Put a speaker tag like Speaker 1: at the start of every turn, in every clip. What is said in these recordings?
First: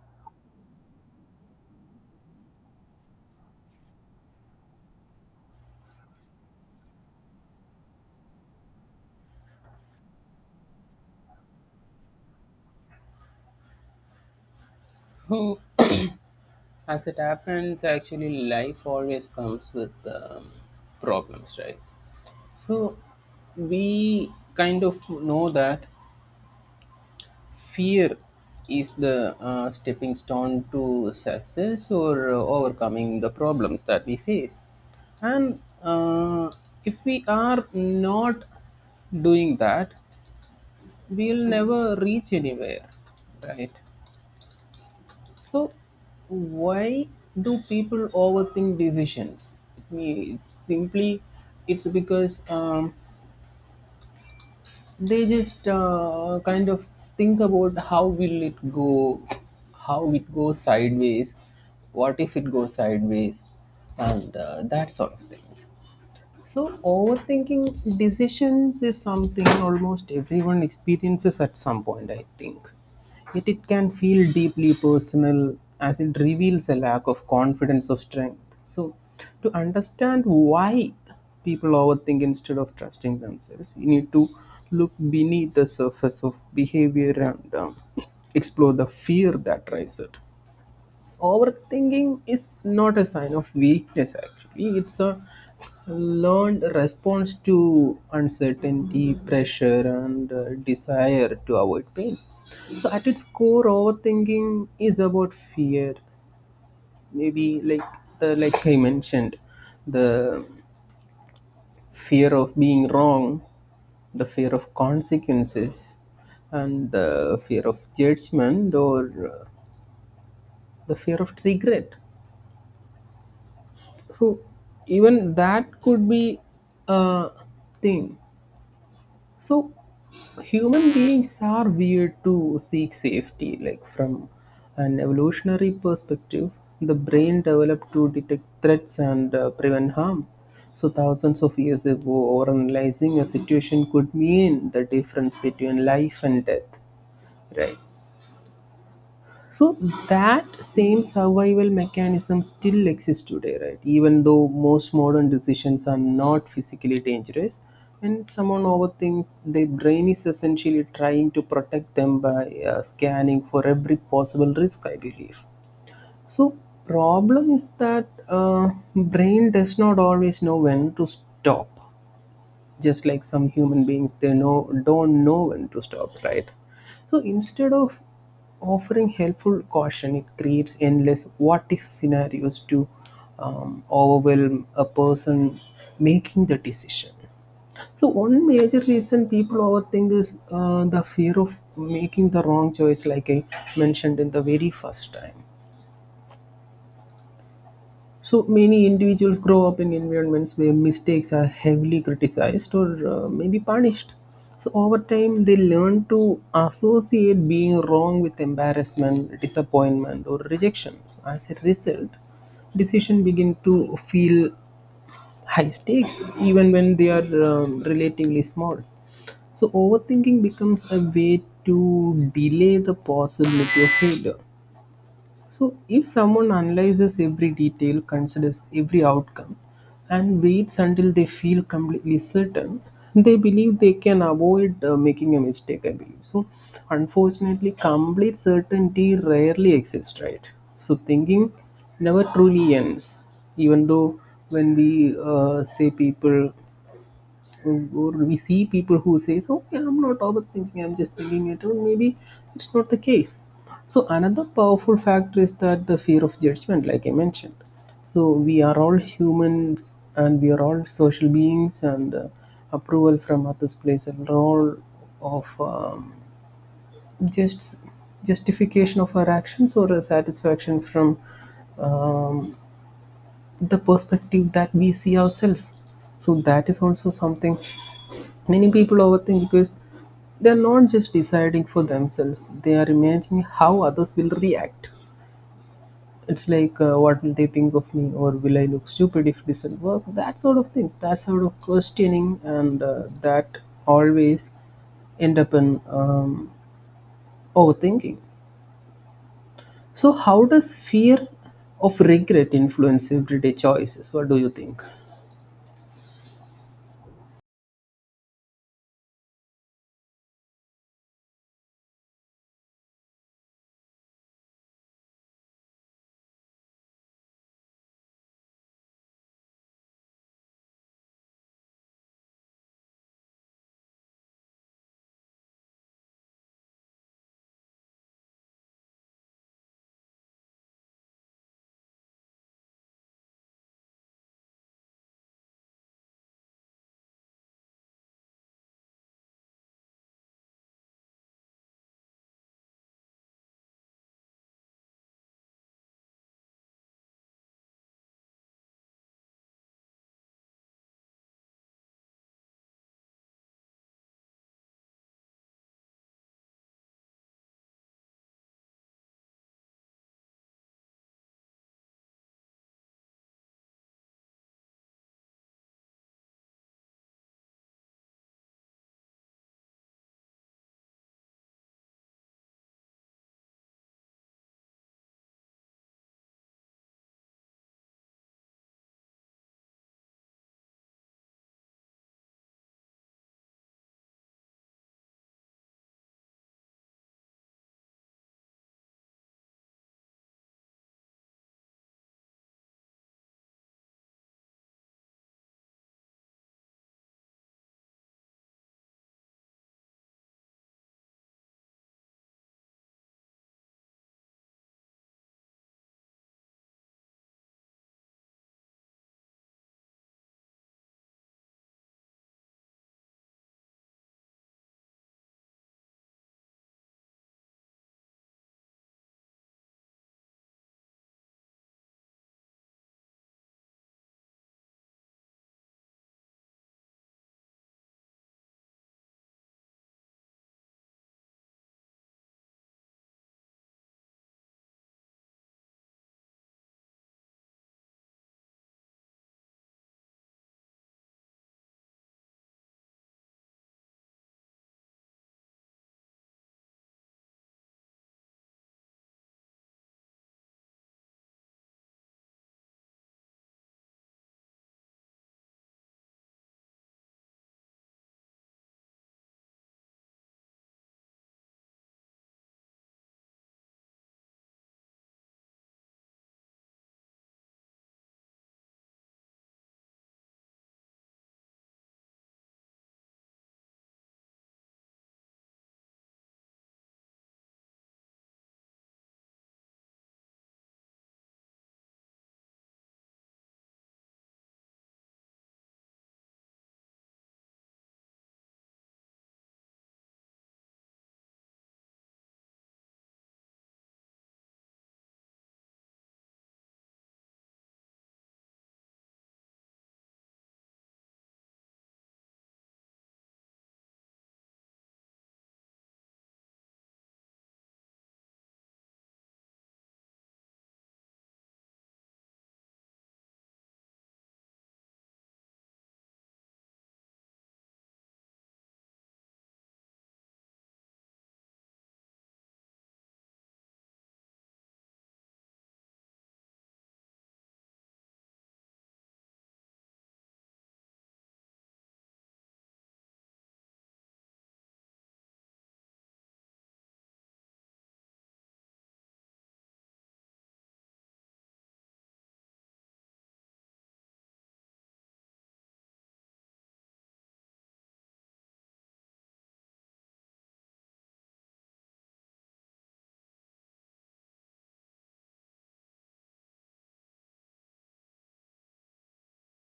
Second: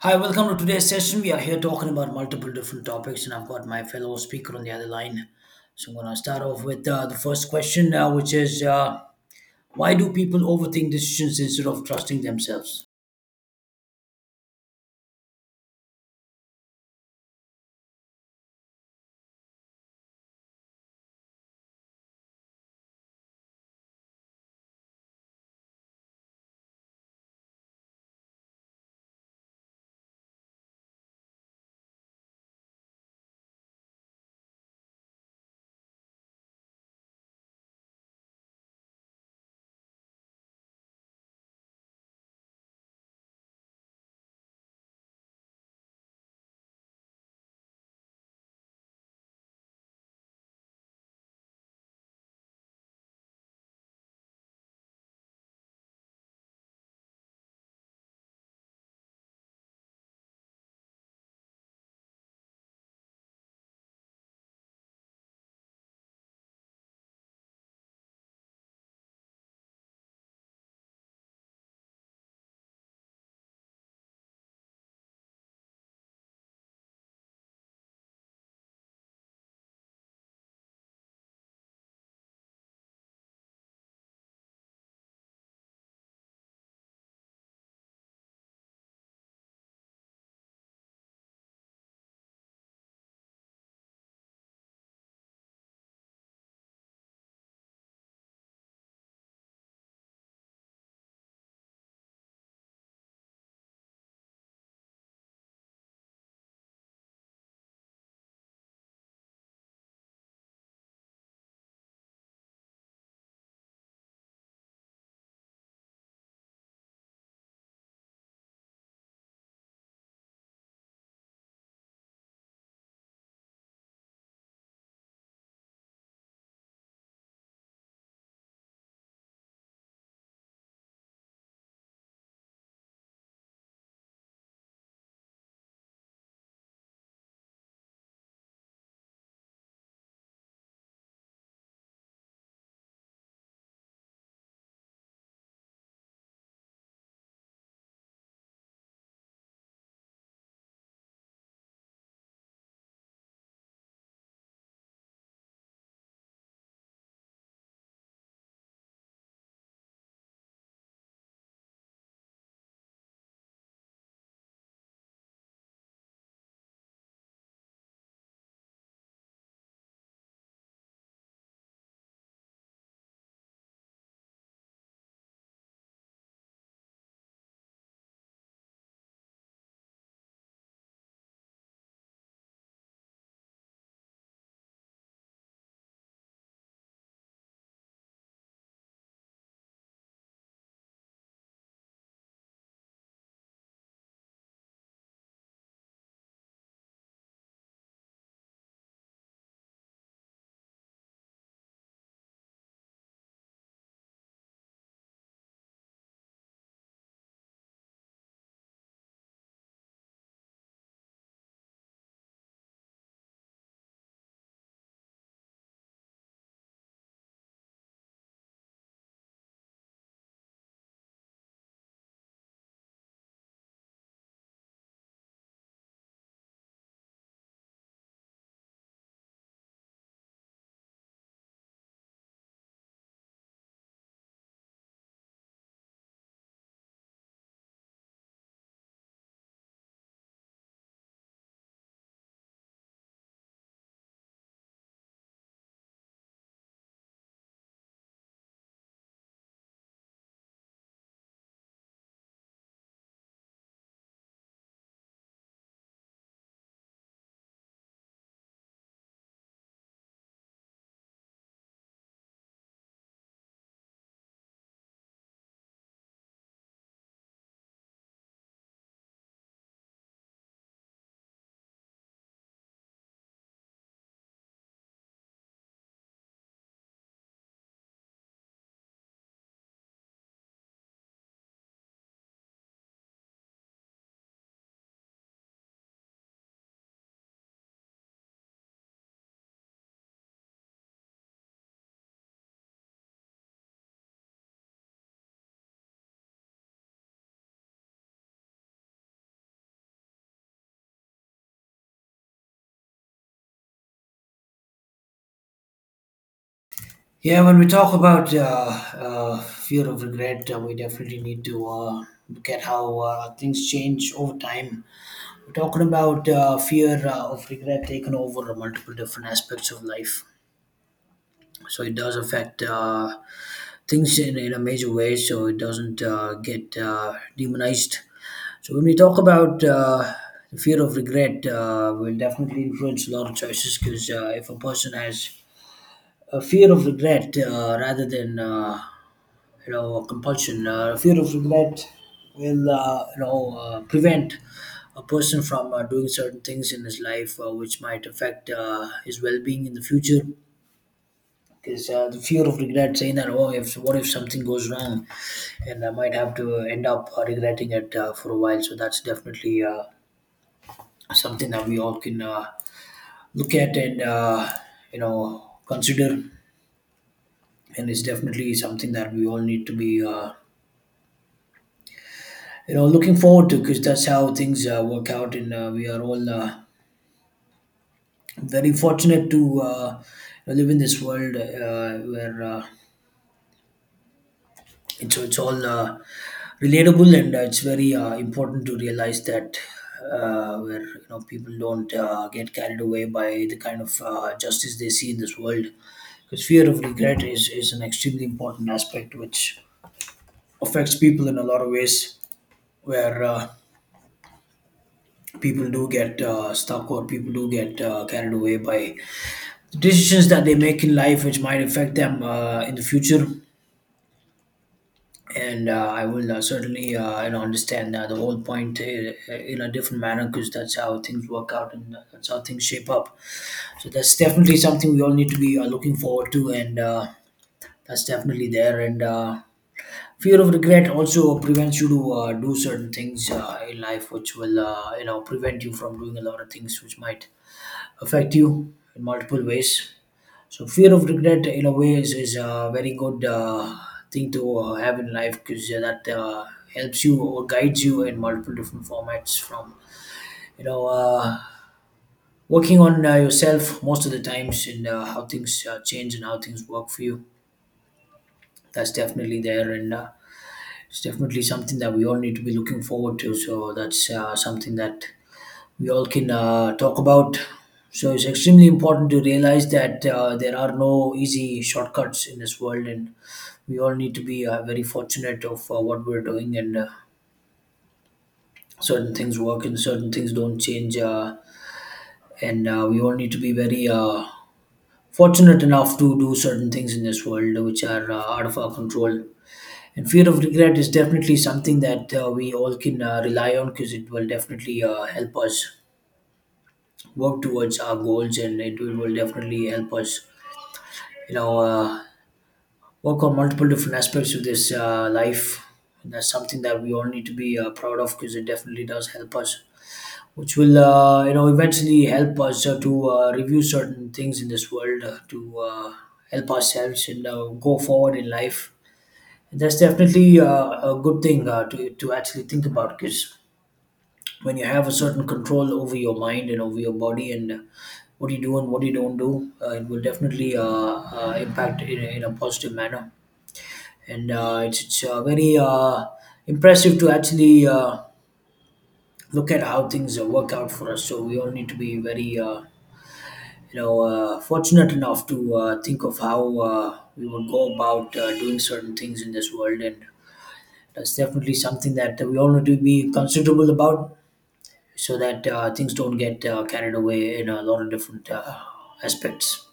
Speaker 1: Hi, welcome to today's session. We are here talking about multiple different topics, and I've got my fellow speaker on the other line. So I'm going to start off with the first question, which is why do people overthink decisions instead of trusting themselves?
Speaker 2: Who, as it happens, actually, life always comes with problems, right? So, we kind of know that fear is the stepping stone to success or overcoming the problems that we face. And if we are not doing that, we'll never reach anywhere, right? So, why do people overthink decisions? It's simply, it's because they just kind of think about how will it go, how it goes sideways, what if it goes sideways, and that sort of things. So, overthinking decisions is something almost everyone experiences at some point, I think. Yet it can feel deeply personal as it reveals a lack of confidence or strength. So, to understand why people overthink instead of trusting themselves, we need to look beneath the surface of behavior and explore the fear that drives it. Overthinking is not a sign of weakness, actually. It's a learned response to uncertainty, pressure, and desire to avoid pain. So at its core, overthinking is about fear. Maybe like the like I mentioned, the fear of being wrong, the fear of consequences, and the fear of judgment, or the fear of regret. So even that could be a thing. So human beings are weird to seek safety. Like from an evolutionary perspective, the brain developed to detect threats and prevent harm. So thousands of years ago, overanalyzing a situation could mean the difference between life and death, right? So that same survival mechanism still exists today, right? Even though most modern decisions are not physically dangerous, when someone overthinks, their brain is essentially trying to protect them by scanning for every possible risk, I believe. So problem is that brain does not always know when to stop. Just like some human beings, they know don't know when to stop, right? So instead of offering helpful caution, it creates endless what if scenarios to overwhelm a person making the decision. So one major reason people overthink is the fear of making the wrong choice, like I mentioned in the very first time. So many individuals grow up in environments where mistakes are heavily criticized or maybe punished. So over time, they learn to associate being wrong with embarrassment, disappointment, or rejection. So as a result, decisions begin to feel high stakes even when they are relatively small. So overthinking becomes a way to delay the possibility of failure. So, if someone analyzes every detail, considers every outcome, and waits until they feel completely certain, they believe they can avoid making a mistake, I believe. So, unfortunately, complete certainty rarely exists, right? So, thinking never truly ends, even though when we say people or we see people who says, okay, I'm not overthinking, I'm just thinking it, or maybe it's not the case. So another powerful factor is that the fear of judgment, like I mentioned. So we are all humans and we are all social beings, and approval from others plays a role of just justification of our actions or a satisfaction from um, the perspective that we see ourselves. So that is also something. Many people overthink because they're not just deciding for themselves, they are imagining how others will react. It's like, what will they think of me, or will I look stupid if it doesn't work? That sort of things, that sort of questioning, and that always end up in overthinking. So, how does fear of regret influence everyday choices? What do you think?
Speaker 1: Yeah, when we talk about fear of regret, we definitely need to look at how things change over time. We're talking about fear of regret taken over multiple different aspects of life, so it does affect things in a major way, so it doesn't get demonized. So when we talk about the fear of regret, will definitely influence a lot of choices, because if a person has a fear of regret, rather than you know, a compulsion, fear of regret will, you know, prevent a person from doing certain things in his life, which might affect his well-being in the future, because the fear of regret saying that, oh, if what if something goes wrong and I might have to end up regretting it for a while. So that's definitely something that we all can look at, and you know, consider, and it's definitely something that we all need to be, you know, looking forward to, because that's how things work out, and we are all very fortunate to live in this world where it's all relatable, and it's very important to realize that, where you know people don't get carried away by the kind of justice they see in this world, because fear of regret is an extremely important aspect which affects people in a lot of ways, where people do get stuck or people do get carried away by the decisions that they make in life, which might affect them in the future. And I will certainly, you know, understand the whole point in a different manner, because that's how things work out, and that's how things shape up. So that's definitely something we all need to be looking forward to, and that's definitely there. And fear of regret also prevents you to do certain things in life, which will, you know, prevent you from doing a lot of things which might affect you in multiple ways. So fear of regret, in a way, is a very good thing to have in life, because that helps you or guides you in multiple different formats. From, you know, working on yourself most of the times, and how things change and how things work for you. That's definitely there, and it's definitely something that we all need to be looking forward to. So that's something that we all can talk about. So it's extremely important to realize that there are no easy shortcuts in this world, and we all need to be very fortunate of what we're doing, and certain things work and certain things don't change, and we all need to be very fortunate enough to do certain things in this world which are out of our control, and fear of regret is definitely something that we all can rely on, because it will definitely help us work towards our goals, and it will definitely help us, you know, work on multiple different aspects of this life. And that's something that we all need to be proud of, because it definitely does help us, which will, you know, eventually help us to review certain things in this world to help ourselves and go forward in life. And that's definitely a good thing to actually think about, because when you have a certain control over your mind and over your body, and what you do and what you don't do, it will definitely impact in a positive manner, and it's very impressive to actually look at how things work out for us. So we all need to be very, you know, fortunate enough to think of how we would go about doing certain things in this world, and that's definitely something that we all need to be considerable about, so that things don't get carried away in a lot of different aspects.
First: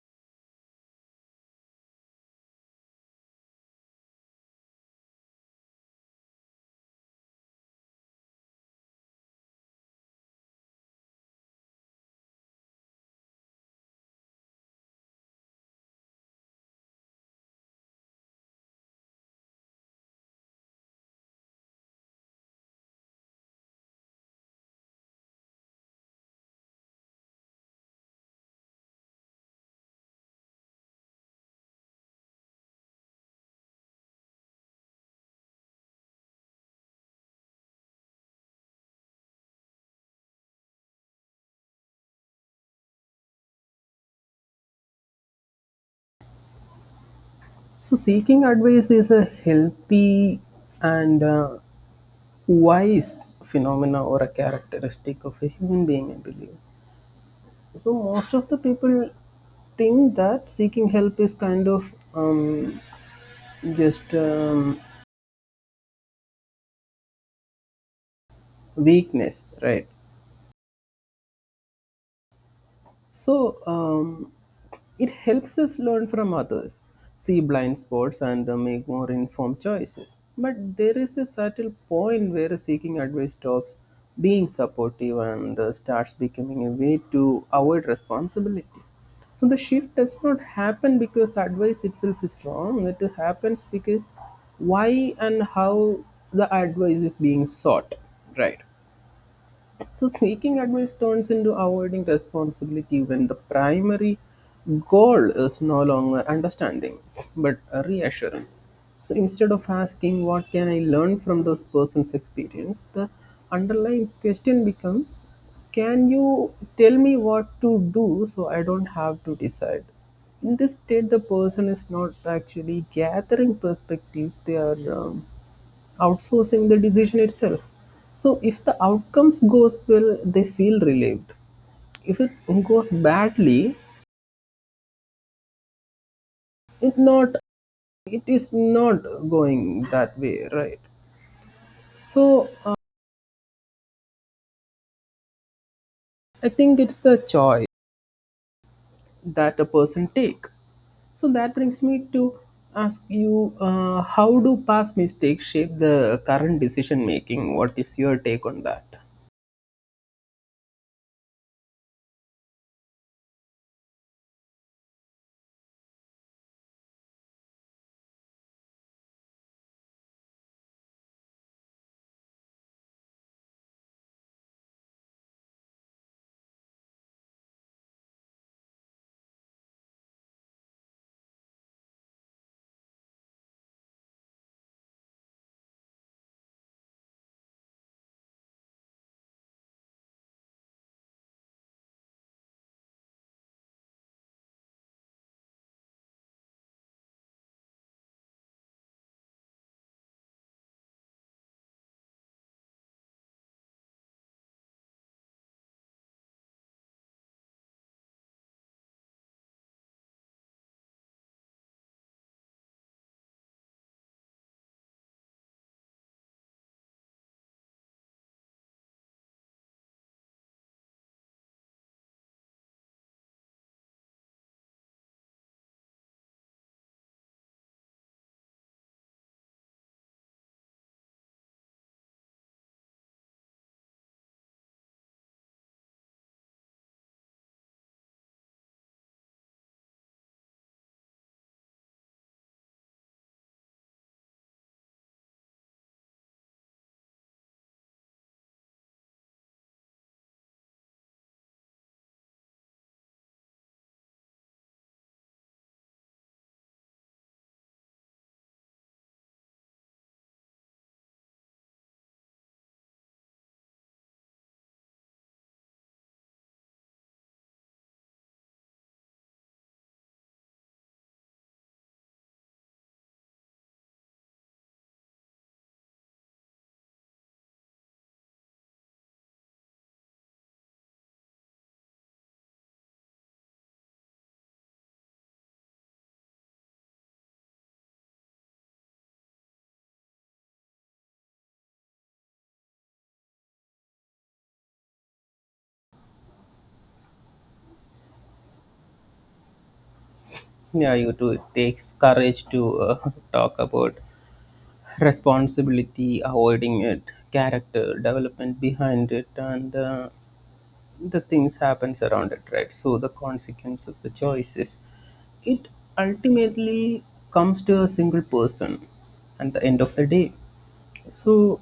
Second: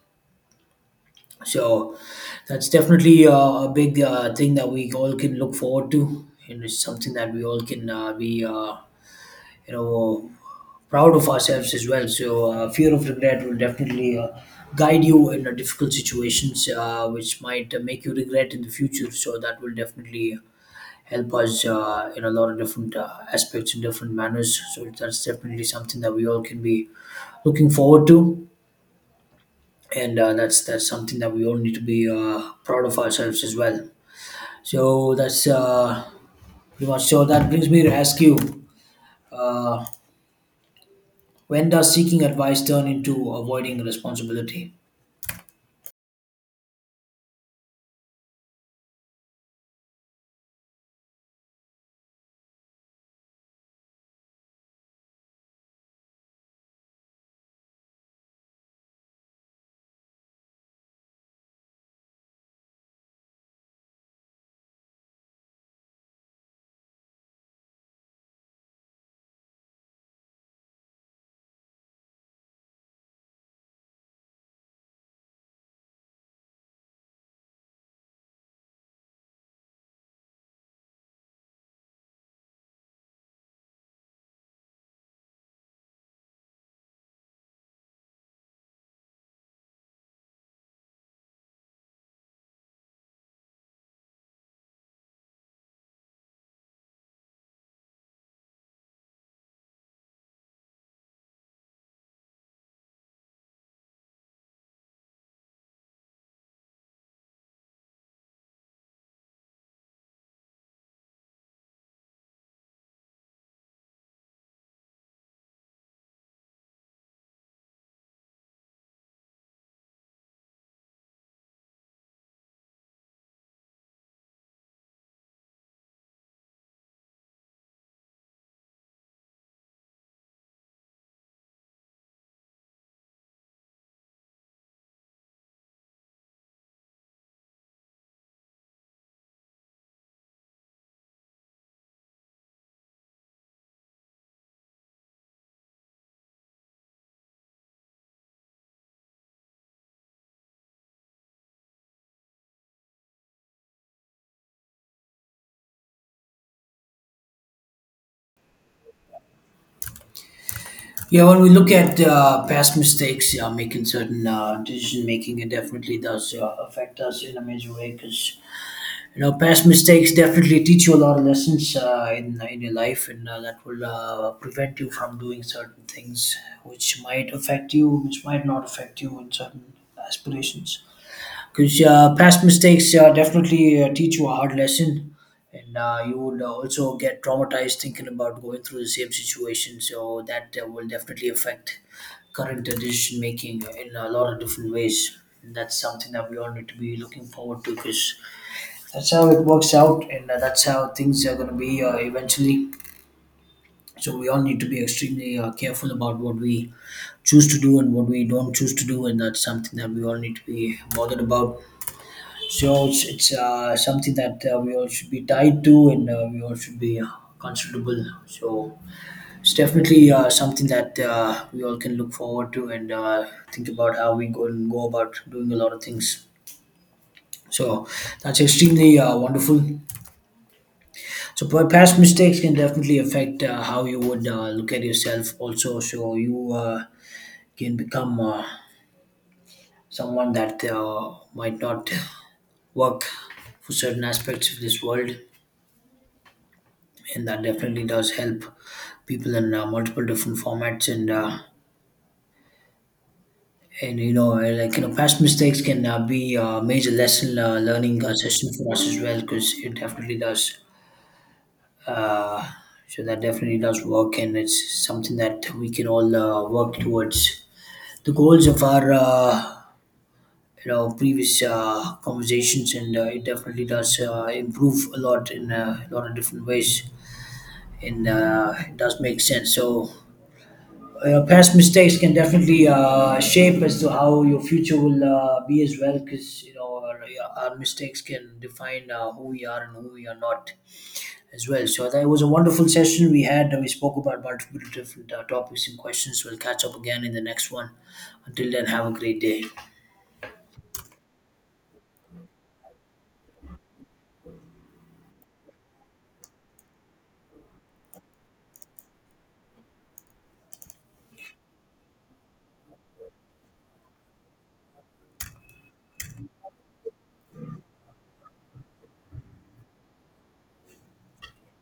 Speaker 1: So that's definitely a big thing that we all can look forward to, and it's something that we all can be, you know, proud of ourselves as well. So fear of regret will definitely guide you in difficult situations, which might make you regret in the future. So that will definitely help us in a lot of different aspects and different manners. So that's definitely something that we all can be looking forward to, and that's something that we all need to be proud of ourselves as well. So that's pretty much. So that brings me to ask you, uh, when does seeking advice turn into avoiding responsibility?
Speaker 2: So, seeking advice is a healthy and why is phenomena or a characteristic of a human being, I believe. So most of the people think that seeking help is kind of just weakness, right? So it helps us learn from others, see blind spots, and make more informed choices. But there is a subtle point where seeking advice stops being supportive and starts becoming a way to avoid responsibility. So the shift does not happen because advice itself is wrong. It happens because why and how the advice is being sought, right? So, seeking advice turns into avoiding responsibility when the primary goal is no longer understanding but a reassurance. So, instead of asking, "What can I learn from this person's experience?" the underlying question becomes, "Can you tell me what to do so I don't have to decide?" In this state, the person is not actually gathering perspectives, they are outsourcing the decision itself. So if the outcomes goes well, they feel relieved. If it goes badly, it not it is not going that way, right? So I think it's the choice that a person take. So that brings me to ask you, how do past mistakes shape the current decision making? What is your take on that?
Speaker 1: Yeah, when we look at past mistakes, making certain decision making, it definitely does affect us in a major way, because you know, past mistakes definitely teach you a lot of lessons in your life, and that will prevent you from doing certain things which might affect you, which might not affect you in certain aspirations. Because past mistakes definitely teach you a hard lesson, and you would also get traumatized thinking about going through the same situation. So that will definitely affect current decision making in a lot of different ways. And that's something that we all need to be looking forward to, because that's how it works out, and that's how things are going to be eventually. So we all need to be extremely careful about what we choose to do and what we don't choose to do, and that's something that we all need to be bothered about. So it's something that we all should be tied to, and we all should be comfortable. So it's definitely something that we all can look forward to, and think about how we go and go about doing a lot of things. So that's extremely wonderful. So past mistakes can definitely affect how you would look at yourself also. So you can become someone that might not work for certain aspects of this world, and that definitely does help people in multiple different formats. And and you know, like you know, past mistakes can be a major lesson learning session for us as well, because it definitely does. Uh, so that definitely does work, and it's something that we can all work towards the goals of our you know, previous conversations, and it definitely does improve a lot in a lot of different ways, and it does make sense. So. Past mistakes can definitely shape as to how your future will be as well, because you know our mistakes can define who we are and who we are not as well. So that was a wonderful session we had. We spoke about multiple different topics and questions. We'll catch up again in the next one. Until then, have a great day.
Speaker 2: Yeah, you too. It takes courage to talk about responsibility, avoiding it, character development behind it, and the things happens around it, right? So the consequence of the choices, it ultimately comes to a single person at the end of the day. So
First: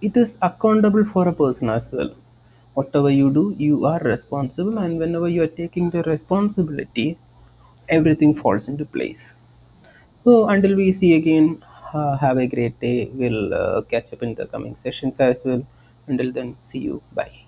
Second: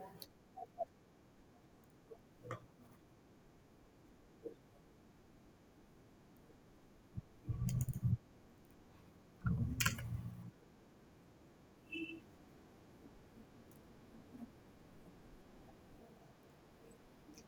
Speaker 2: it is accountable for a person as well. Whatever you do, you are responsible, and whenever you are taking the responsibility, everything falls into place. So until we see again, have a great day. We'll catch up in the coming sessions as well. Until then, see you. Bye.